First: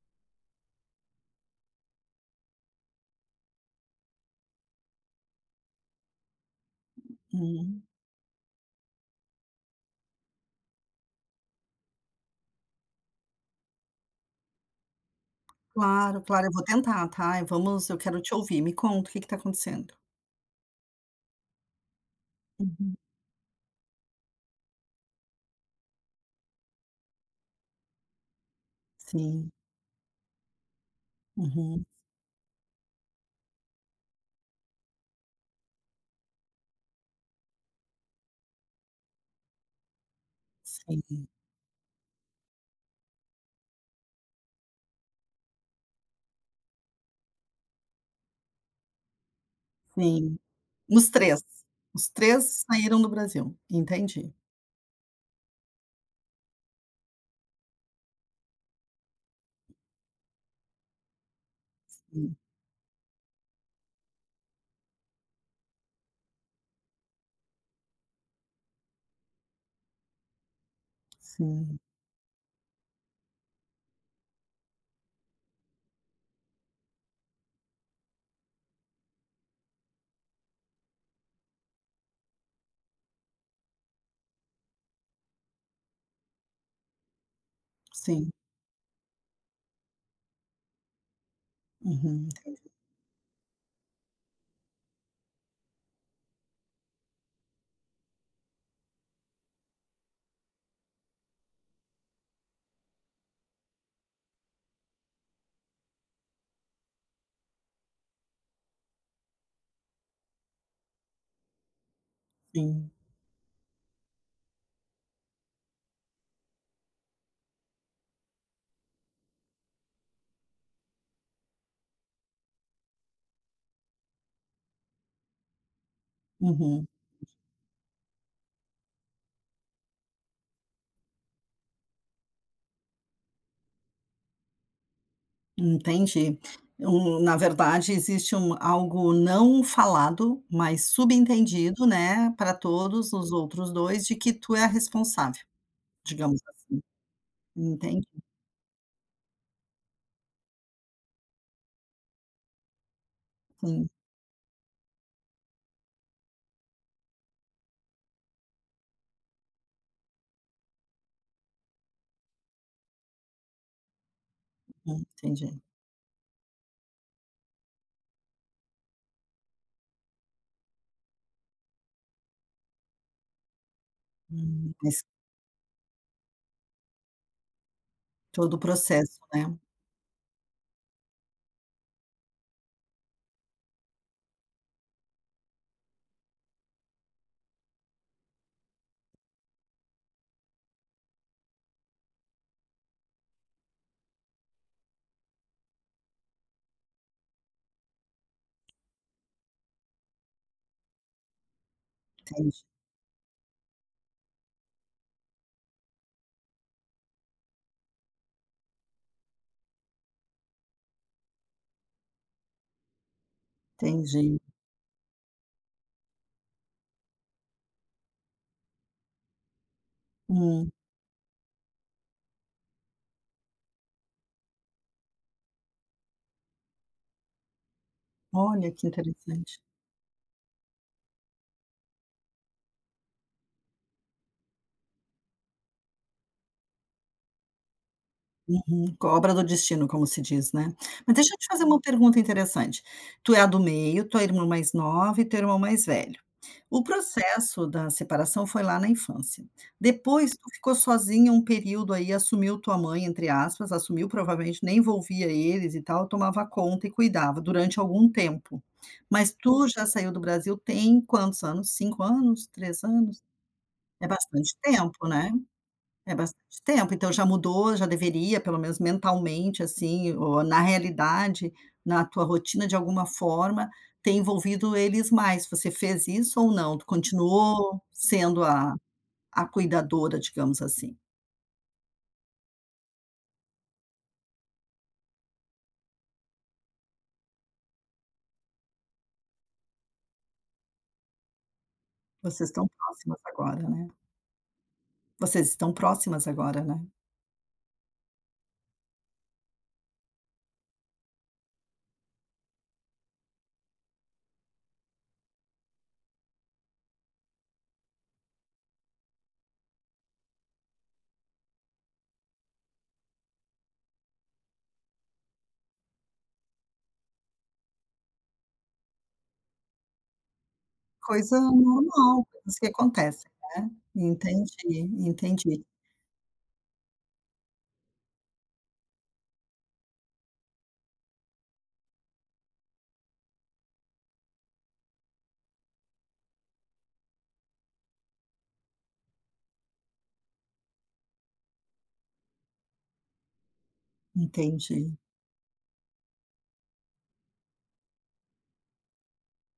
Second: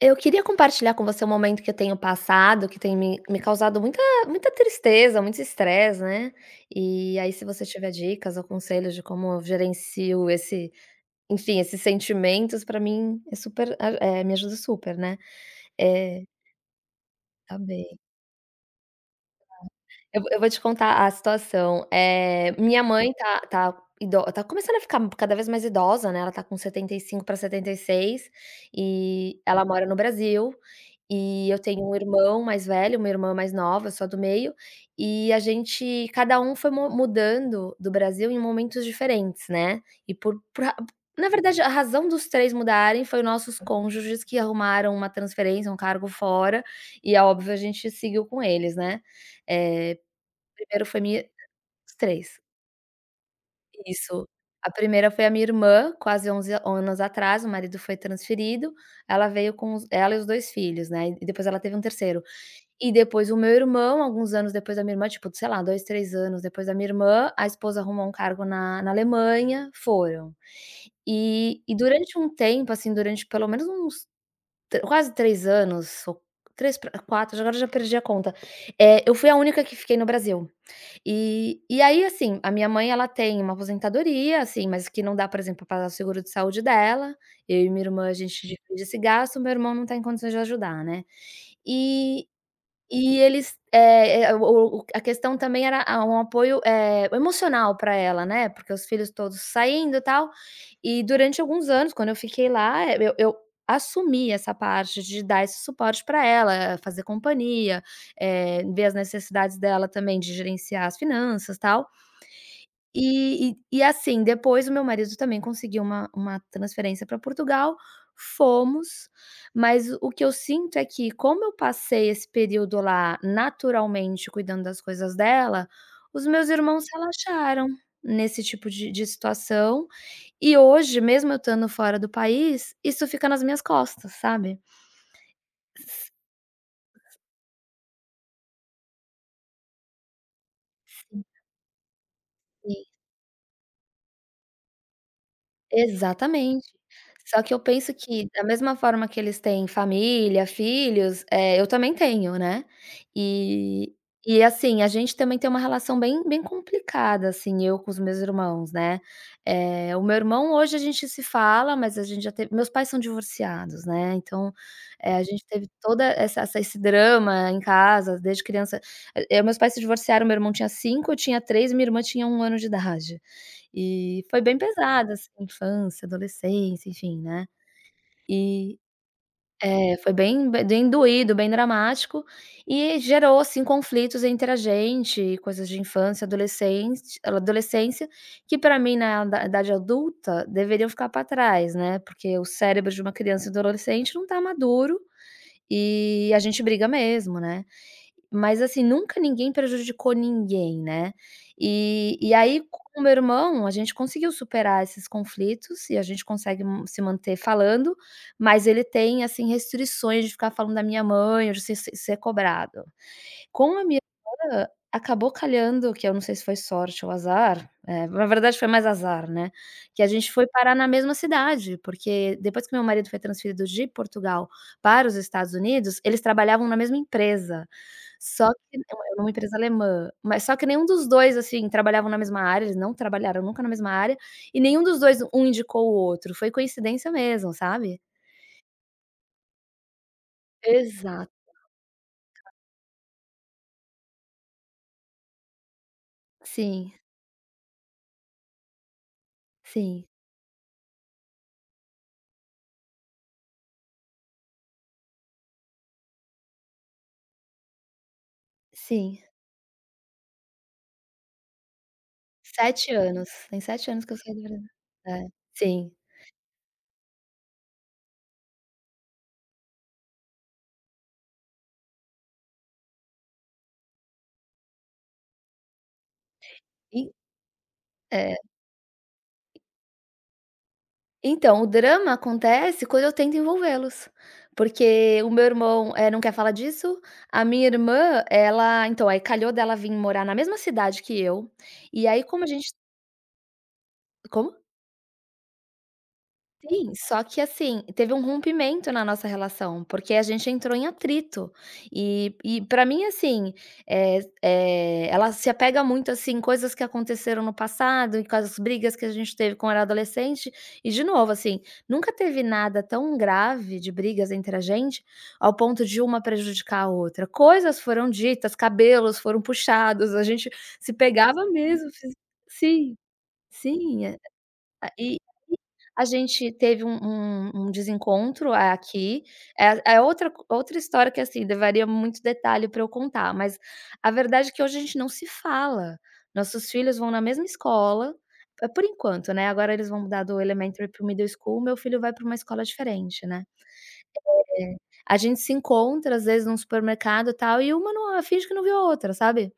Eu queria compartilhar com você um momento que eu tenho passado, que tem me causado muita muita tristeza, muito estresse, né. E aí se você Uhum. tiver dicas ou conselhos de como eu gerencio esse enfim, esses sentimentos, pra mim é super me ajuda super, né. Claro, É, claro, eu vou tentar, tá. E tá vamos eu bem. quero te ouvir, me conta o que que tá acontecendo. Eu vou te contar a situação. Minha Uhum. mãe tá começando a ficar cada vez mais idosa, né, ela tá com 75 para 76 e Sim. ela mora no Brasil, e eu Uhum. tenho um irmão mais velho, uma irmã mais nova, só do meio, e a gente cada um foi mu mudando do Brasil em momentos diferentes, né. e por ra Sim, Na verdade, a razão dos 3 mudarem foi nossos cônjuges que arrumaram uma transferência, um cargo fora, e é óbvio a gente seguiu com eles, né. Eh, sim. Primeiro foi Os minha. 3, Os os três, 3 saíram do Brasil. isso. Entendi. A primeira foi a minha irmã, quase 11 anos atrás, o marido foi transferido, ela veio com os ela e os 2 filhos, né, e depois ela teve um terceiro. Sim, E depois o meu irmão, alguns anos depois da minha irmã, tipo, sei lá, 2 3 anos depois da minha irmã, a esposa arrumou um cargo na Alemanha, foram. E sim, durante um tempo, assim, durante pelo menos uns tre quase 3 anos ou 3 pra 4, agora eu já perdi a conta, eu fui a única que fiquei no Brasil. E aí, assim, a minha mãe ela tem uma aposentadoria, assim, mas que não dá, por exemplo, para pagar o seguro de saúde dela. Eu e minha irmã a sim. gente divide esse gasto, meu irmão não está em condições de ajudar, né. E Uhum, entendi, e eles, o a questão também era a um apoio, emocional para ela, né, porque os filhos todos saindo, e tal, e durante alguns anos, quando eu fiquei lá, eu assumi essa parte de dar esse suporte para ela, fazer companhia, ver as necessidades dela também de gerenciar as finanças, tal. sim. E assim, depois o meu marido também conseguiu uma transferência para Portugal, fomos, mas o que eu sinto é que como eu passei esse período lá naturalmente cuidando das coisas dela, os meus irmãos Uhum, relaxaram nesse tipo de situação, e hoje, mesmo eu estando fora do país, isso fica nas minhas costas, sabe. entendi. Na verdade, existe um algo não falado, mas subentendido, né, para todos os outros 2, de que tu é a responsável, digamos Exatamente. assim. Só que eu penso Entendi. que da mesma forma que eles têm família, filhos, eu também tenho, né. E e assim, a gente também tem uma relação bem bem complicada, assim, eu com os meus irmãos, né. O meu irmão hoje a gente se fala, mas a gente já teve meus pais são divorciados, né, então, a gente Entendi. teve toda essa essa esse drama em casa desde criança. Meus pais se divorciaram, meu irmão tinha 5, eu tinha 3 e minha irmã tinha 1 ano de idade. E foi bem Mas pesado, assim, infância, adolescência, enfim, né. todo o E processo, né. é, foi bem bem doído, bem dramático, e gerou, assim, conflitos entre a gente, coisas de infância, adolescente adolescência, que pra mim na da idade adulta deveriam ficar pra trás, né, porque o cérebro de uma criança e do adolescente não tá maduro, e a gente briga mesmo, né. Mas assim, nunca ninguém prejudicou ninguém, né. E Entendi, aí com o meu irmão, a gente conseguiu superar esses conflitos e a gente consegue se manter falando, mas ele tem, assim, restrições de ficar falando da minha mãe ou de ser cobrado. Com a minha entendi. irmã, acabou calhando, que eu não sei se foi sorte ou azar, na verdade foi mais azar, né, que a gente foi Hum, parar na mesma cidade, porque depois que meu marido foi transferido de Portugal para os Estados Unidos, eles trabalhavam na mesma empresa, só olha que que é uma interessante. empresa alemã, mas só que nenhum dos 2 assim, trabalhavam na mesma área, eles não trabalharam nunca na mesma área, e nenhum dos 2 um indicou o outro, foi coincidência mesmo, sabe. Obra do destino, como se diz, né. Mas Exato. deixa eu te fazer uma pergunta interessante. Tu é a do meio, tua irmã mais nova e teu irmão mais velho. O Sim, processo da separação foi lá na infância. sim, Depois tu ficou sozinha um período aí, assumiu tua mãe, entre aspas, assumiu, provavelmente nem envolvia eles e tal, tomava conta e cuidava durante algum tempo. sim. Mas tu já saiu do Brasil tem quantos anos? 5 anos? 3 sete anos? anos, tem 7 anos É que eu saí do bastante Brasil. tempo, É, né? sim. É bastante tempo, então já mudou, já deveria, pelo menos mentalmente, assim, ou na realidade, na tua rotina, de alguma forma, ter envolvido eles mais. Você fez isso ou não? Tu E continuou é. sendo a cuidadora, digamos assim? Então, o drama acontece quando eu tento envolvê-los, porque o meu irmão, não quer falar disso, a minha irmã, ela então, aí calhou dela vim morar na mesma cidade que eu, e aí como a Vocês estão gente... próximas agora, né? Como? Vocês estão próximas agora, né? Sim, só que assim, teve um rompimento na nossa relação, porque a gente entrou em atrito. E para mim assim, é ela se apega muito, assim, coisas que aconteceram no passado e com as brigas que a gente teve quando era adolescente. E de novo, assim, nunca teve nada tão grave de brigas entre a gente, ao ponto de uma prejudicar a outra. Coisas foram ditas, cabelos foram puxados, a gente se Coisa pegava mesmo, fisi normal, coisas que sim, acontecem, né? sim, Entendi, e entendi, a gente teve um desencontro aqui, é outra história que, assim, levaria muito detalhe para eu contar, mas a verdade é que hoje a gente não se fala. Nossos filhos vão na mesma escola, por enquanto, né, agora eles vão mudar do elementary para o middle school, meu filho vai para uma escola diferente, né. entendi, A gente se encontra, às vezes, num supermercado, e tal, e uma não finge que não viu a outra, sabe.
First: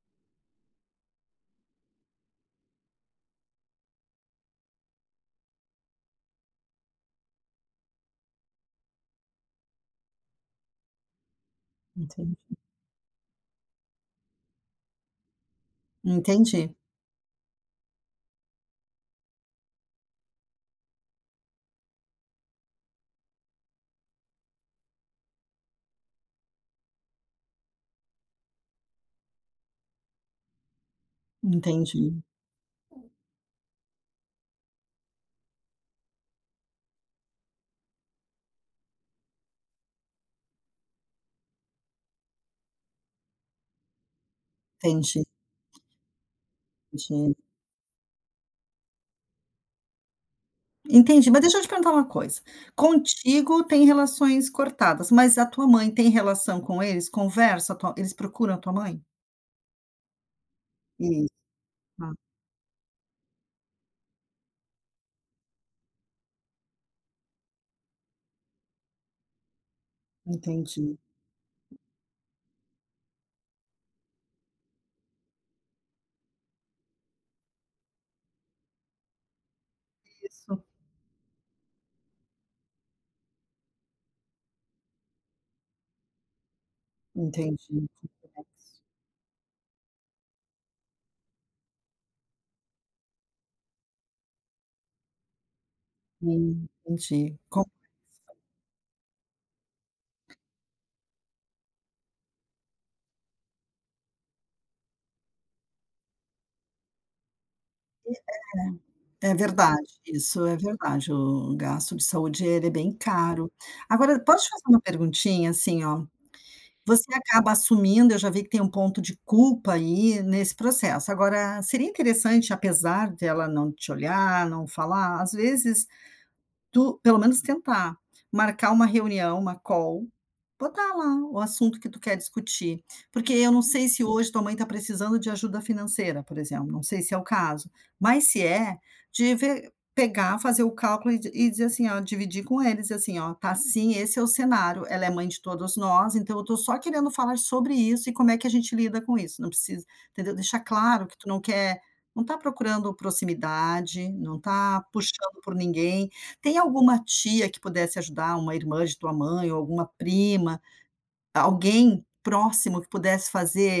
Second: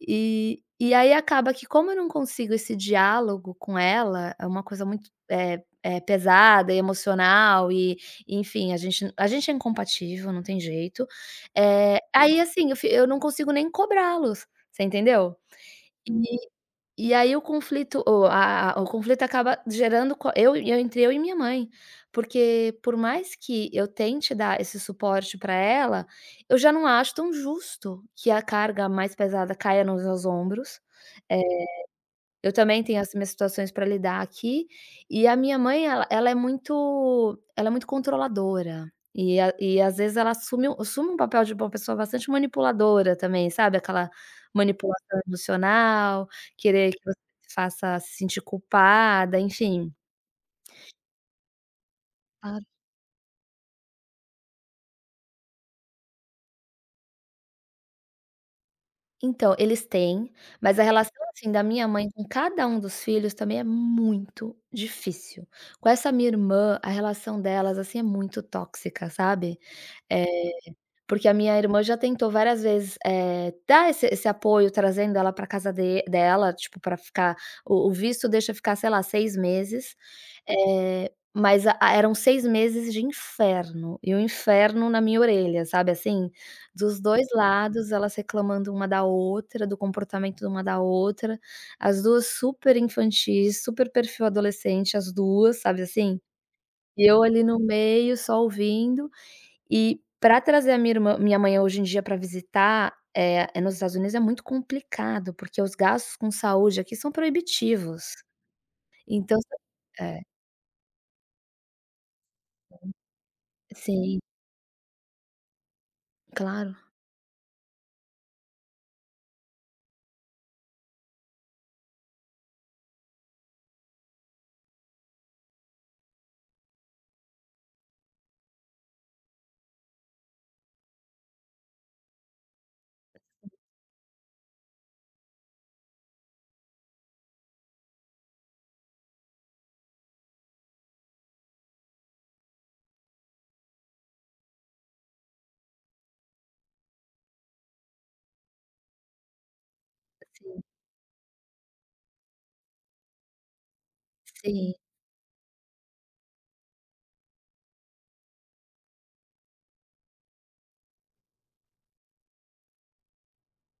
E aí acaba que como eu não consigo esse diálogo com ela, é uma coisa muito, pesada e emocional e, enfim, a gente é incompatível, não tem jeito. Entendi, Aí, assim, eu não consigo nem cobrá-los, você entendeu? entendi, E aí o conflito o a o conflito acaba gerando co eu entre eu e minha mãe, porque por mais que eu tente dar esse suporte para ela, eu já não acho tão justo que a carga mais pesada caia nos meus ombros. eh, entendi, eu também tenho as minhas situações para lidar aqui, e a minha mãe ela é muito controladora, e a e às vezes ela assume um papel de uma pessoa bastante manipuladora também, sabe, aquela manipulação entendi, emocional, querer que você entendi. se faça se sentir culpada, enfim. Entendi, mas deixa eu te perguntar uma coisa, Claro. contigo tem relações cortadas, mas a tua mãe tem relação com eles? Conversa, a tua eles procuram a tua mãe? Então, eles têm, mas a relação, Isso, assim, da minha mãe tá, com cada um dos filhos também é muito difícil. Com essa minha irmã, a relação delas, assim, é muito tóxica, sabe. Eh entendi. Porque a minha irmã já tentou várias vezes, dar esse apoio trazendo ela para casa de dela, tipo, para ficar o visto deixa ficar, sei lá, 6 meses, Isso, mas eram 6 meses de inferno, e o inferno na minha orelha, sabe, assim? Dos dois entendi, lados, elas reclamando complexo. uma da outra, do comportamento de uma da outra, as 2 super infantis, super perfil adolescente, as 2, sabe, assim? E eu Entendi. ali no Com meio, só ouvindo. E para trazer a minha irmã minha mãe hoje em dia para visitar, é nos Estados Unidos é muito complicado, porque os gastos com saúde aqui são proibitivos. É Então verdade, é, isso é verdade, o gasto de saúde ele é bem caro. sim, Agora, posso te fazer uma perguntinha, assim, ó? claro, Você acaba assumindo, eu já vi que tem um ponto de culpa aí nesse processo. Agora, seria interessante, apesar dela não te olhar, não falar, às vezes tu pelo menos tentar, marcar uma reunião, uma call, botar lá o assunto que tu quer discutir, porque eu não sei se hoje tua mãe está precisando de ajuda financeira, por exemplo, não sei se é o caso, mas se é, de ver pegar, fazer o cálculo e di e dizer assim, ó, dividir com eles, assim: "Ó, tá assim, esse é o cenário, ela é mãe de todos nós, então eu tô só querendo falar sobre isso e como é que a gente lida com isso", não precisa, entendeu, deixar sim, claro que tu não tá procurando proximidade, não sim, tá puxando por ninguém, tem alguma tia que pudesse ajudar, uma irmã de tua mãe ou alguma prima, alguém próximo que pudesse fazer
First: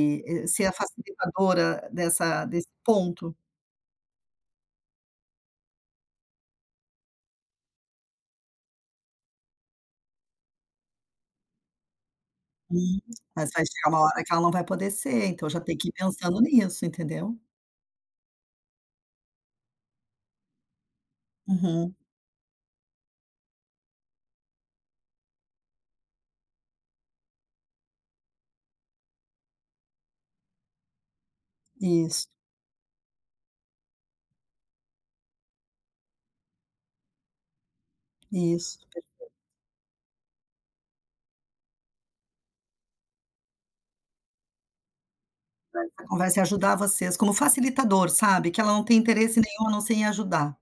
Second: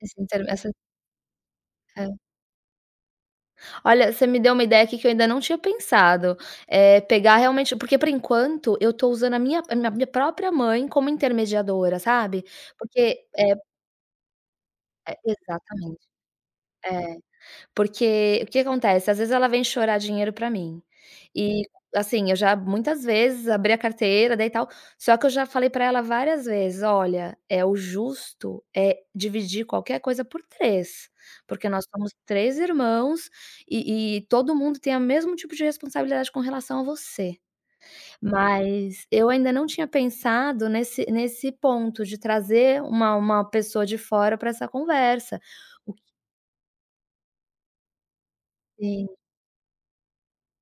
esse inter ser essa a facilitadora é. dessa desse ponto? Olha, você me deu uma ideia aqui que eu ainda não tinha pensado, pegar realmente porque por enquanto eu tô usando a minha própria mãe como intermediadora, sabe. Hum, Porque mas é vai chegar uma hora que ela não vai poder ser, então já tem que ir exatamente, pensando nisso, é. entendeu? Porque o que acontece, às vezes ela vem chorar dinheiro pra mim. E, Uhum, assim, eu já muitas vezes abri a carteira, daí tal, só que eu já falei pra ela várias vezes: "Olha, é o justo é dividir qualquer coisa por 3 porque nós somos isso, 3 irmãos e todo mundo tem a mesmo tipo de responsabilidade com relação a você". isso. Mas eu ainda não tinha pensado nesse ponto de trazer uma pessoa de fora pra essa conversa. O que... Essa conversa e ajudar vocês como facilitador, sabe, que ela não tem sim, interesse nenhum a não ser em ajudar.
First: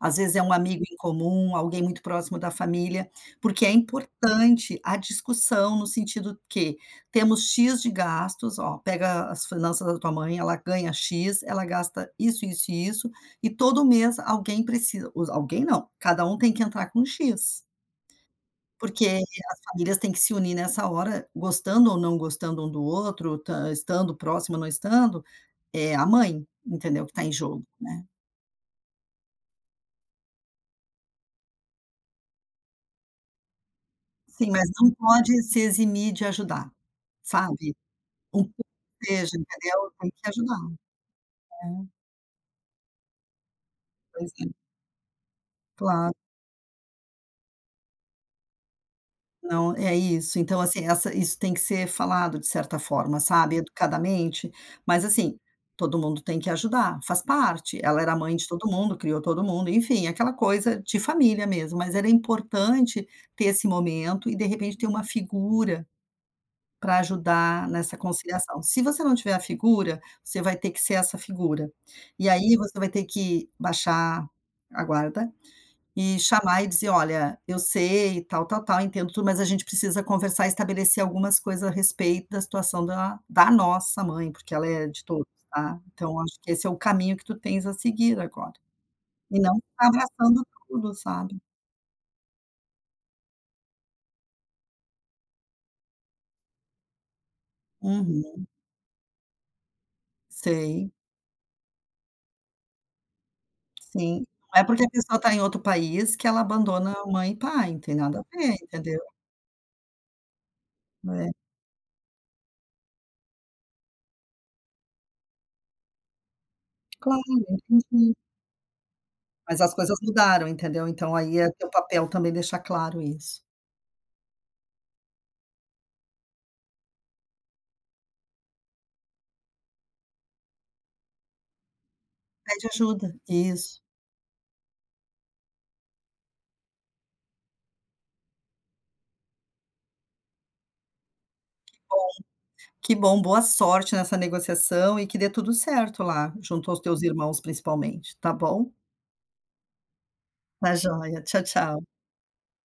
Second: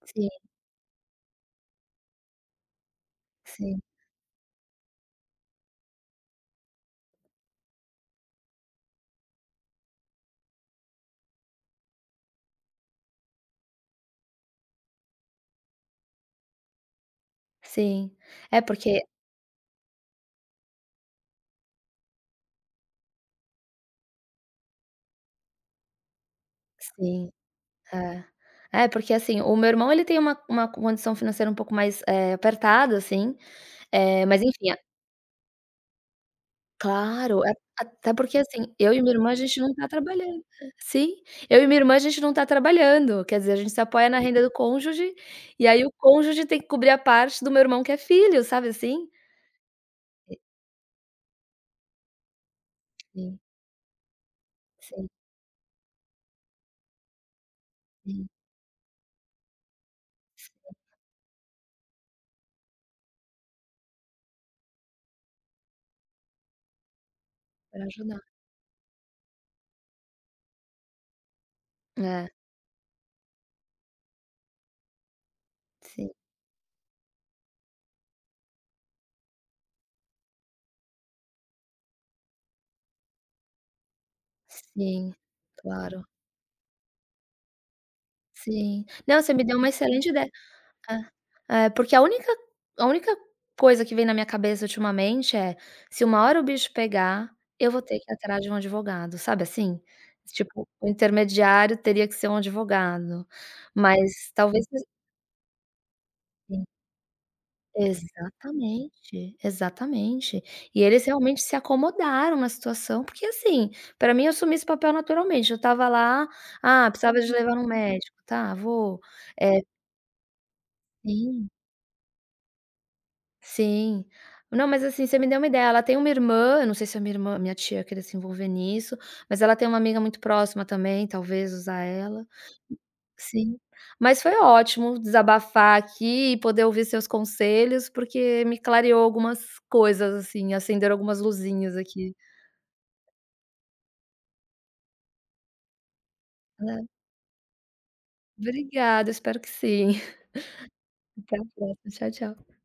Às sim, vezes é um amigo em comum, alguém muito próximo da família, porque é sim. importante a discussão no sentido que temos X de gastos, ó, pega as finanças da tua mãe, ela ganha X, ela gasta isso, isso e isso, e todo mês alguém precisa, os alguém não, cada um tem que entrar com X, Sim. É porque porque as famílias têm que se unir nessa hora, gostando ou não gostando um do outro, ta estando próximo ou não estando, é a mãe, entendeu, que está em sim, jogo, né. é. É, porque, assim, o meu irmão ele tem uma condição financeira um pouco mais, apertada, assim, mas Sim, mas enfim a... não pode se eximir de ajudar, Claro, a sabe. até porque, Um pouco assim, eu e que minha irmã a seja, gente não tá entendeu, tem que trabalhando ajudar, sim, eu e minha né. irmã a gente não tá trabalhando, quer dizer, a gente se apoia na Pois renda é, do cônjuge, e aí o claro. cônjuge tem que cobrir a parte do meu irmão que é filho, sabe, assim? Não, é isso. Então, assim, essa isso tem que ser falado de certa forma, Sim, sabe, educadamente, mas sim, assim, todo mundo tem que ajudar, faz parte. Ela era sim, mãe de todo mundo, criou todo mundo, enfim, aquela sim, coisa de família mesmo, mas era importante ter esse momento e de repente ter uma figura para ajudar pra nessa ajudar. conciliação. Se você não tiver a figura, você vai ter que ser essa figura. E É, aí você vai ter que baixar a guarda sim, e chamar e dizer: "Olha, eu sei, tal, tal, tal, entendo tudo, mas a gente precisa conversar e estabelecer algumas coisas a respeito da situação da nossa mãe, porque ela é de sim, todos, tá? claro. Então acho que esse é o caminho que tu tens a seguir agora". Sim. Não, você E me não deu uma ficar excelente ideia. abraçando tudo, sabe? É, é, porque a única coisa que vem na minha cabeça ultimamente é: "Se uma hora o bicho pegar, eu vou ter que ir atrás Uhum, de um advogado", sabe assim? Tipo, o sei. intermediário teria que ser um advogado, Sim, mas não é talvez porque a pessoa está em outro país que ela assim... abandona mãe e pai, não tem nada a ver, entendeu. exatamente, exatamente. E eles É, realmente se acomodaram na situação, porque assim, para mim eu assumi esse papel naturalmente, eu estava lá: "Ah, precisava claro, de levar um entendi. médico, tá, vou". É, Mas as coisas mudaram, entendeu. Então aí sim. é teu papel também deixar claro isso. Sim. Não, mas assim, você me deu uma ideia, ela tem uma irmã, eu não sei se a minha irmã minha tia queria se envolver nisso, mas ela tem uma amiga muito próxima também, talvez usar ela. Pede ajuda, Sim. isso. Mas foi ótimo desabafar aqui e poder ouvir seus conselhos, porque me clareou algumas coisas, assim, acenderam algumas luzinhas aqui. Que bom, boa sorte nessa negociação e que dê tudo certo lá, junto aos Né. teus irmãos principalmente, tá bom? Obrigada, espero que sim. Tá joia, Até tchau, a tchau. próxima. Tchau, tchau.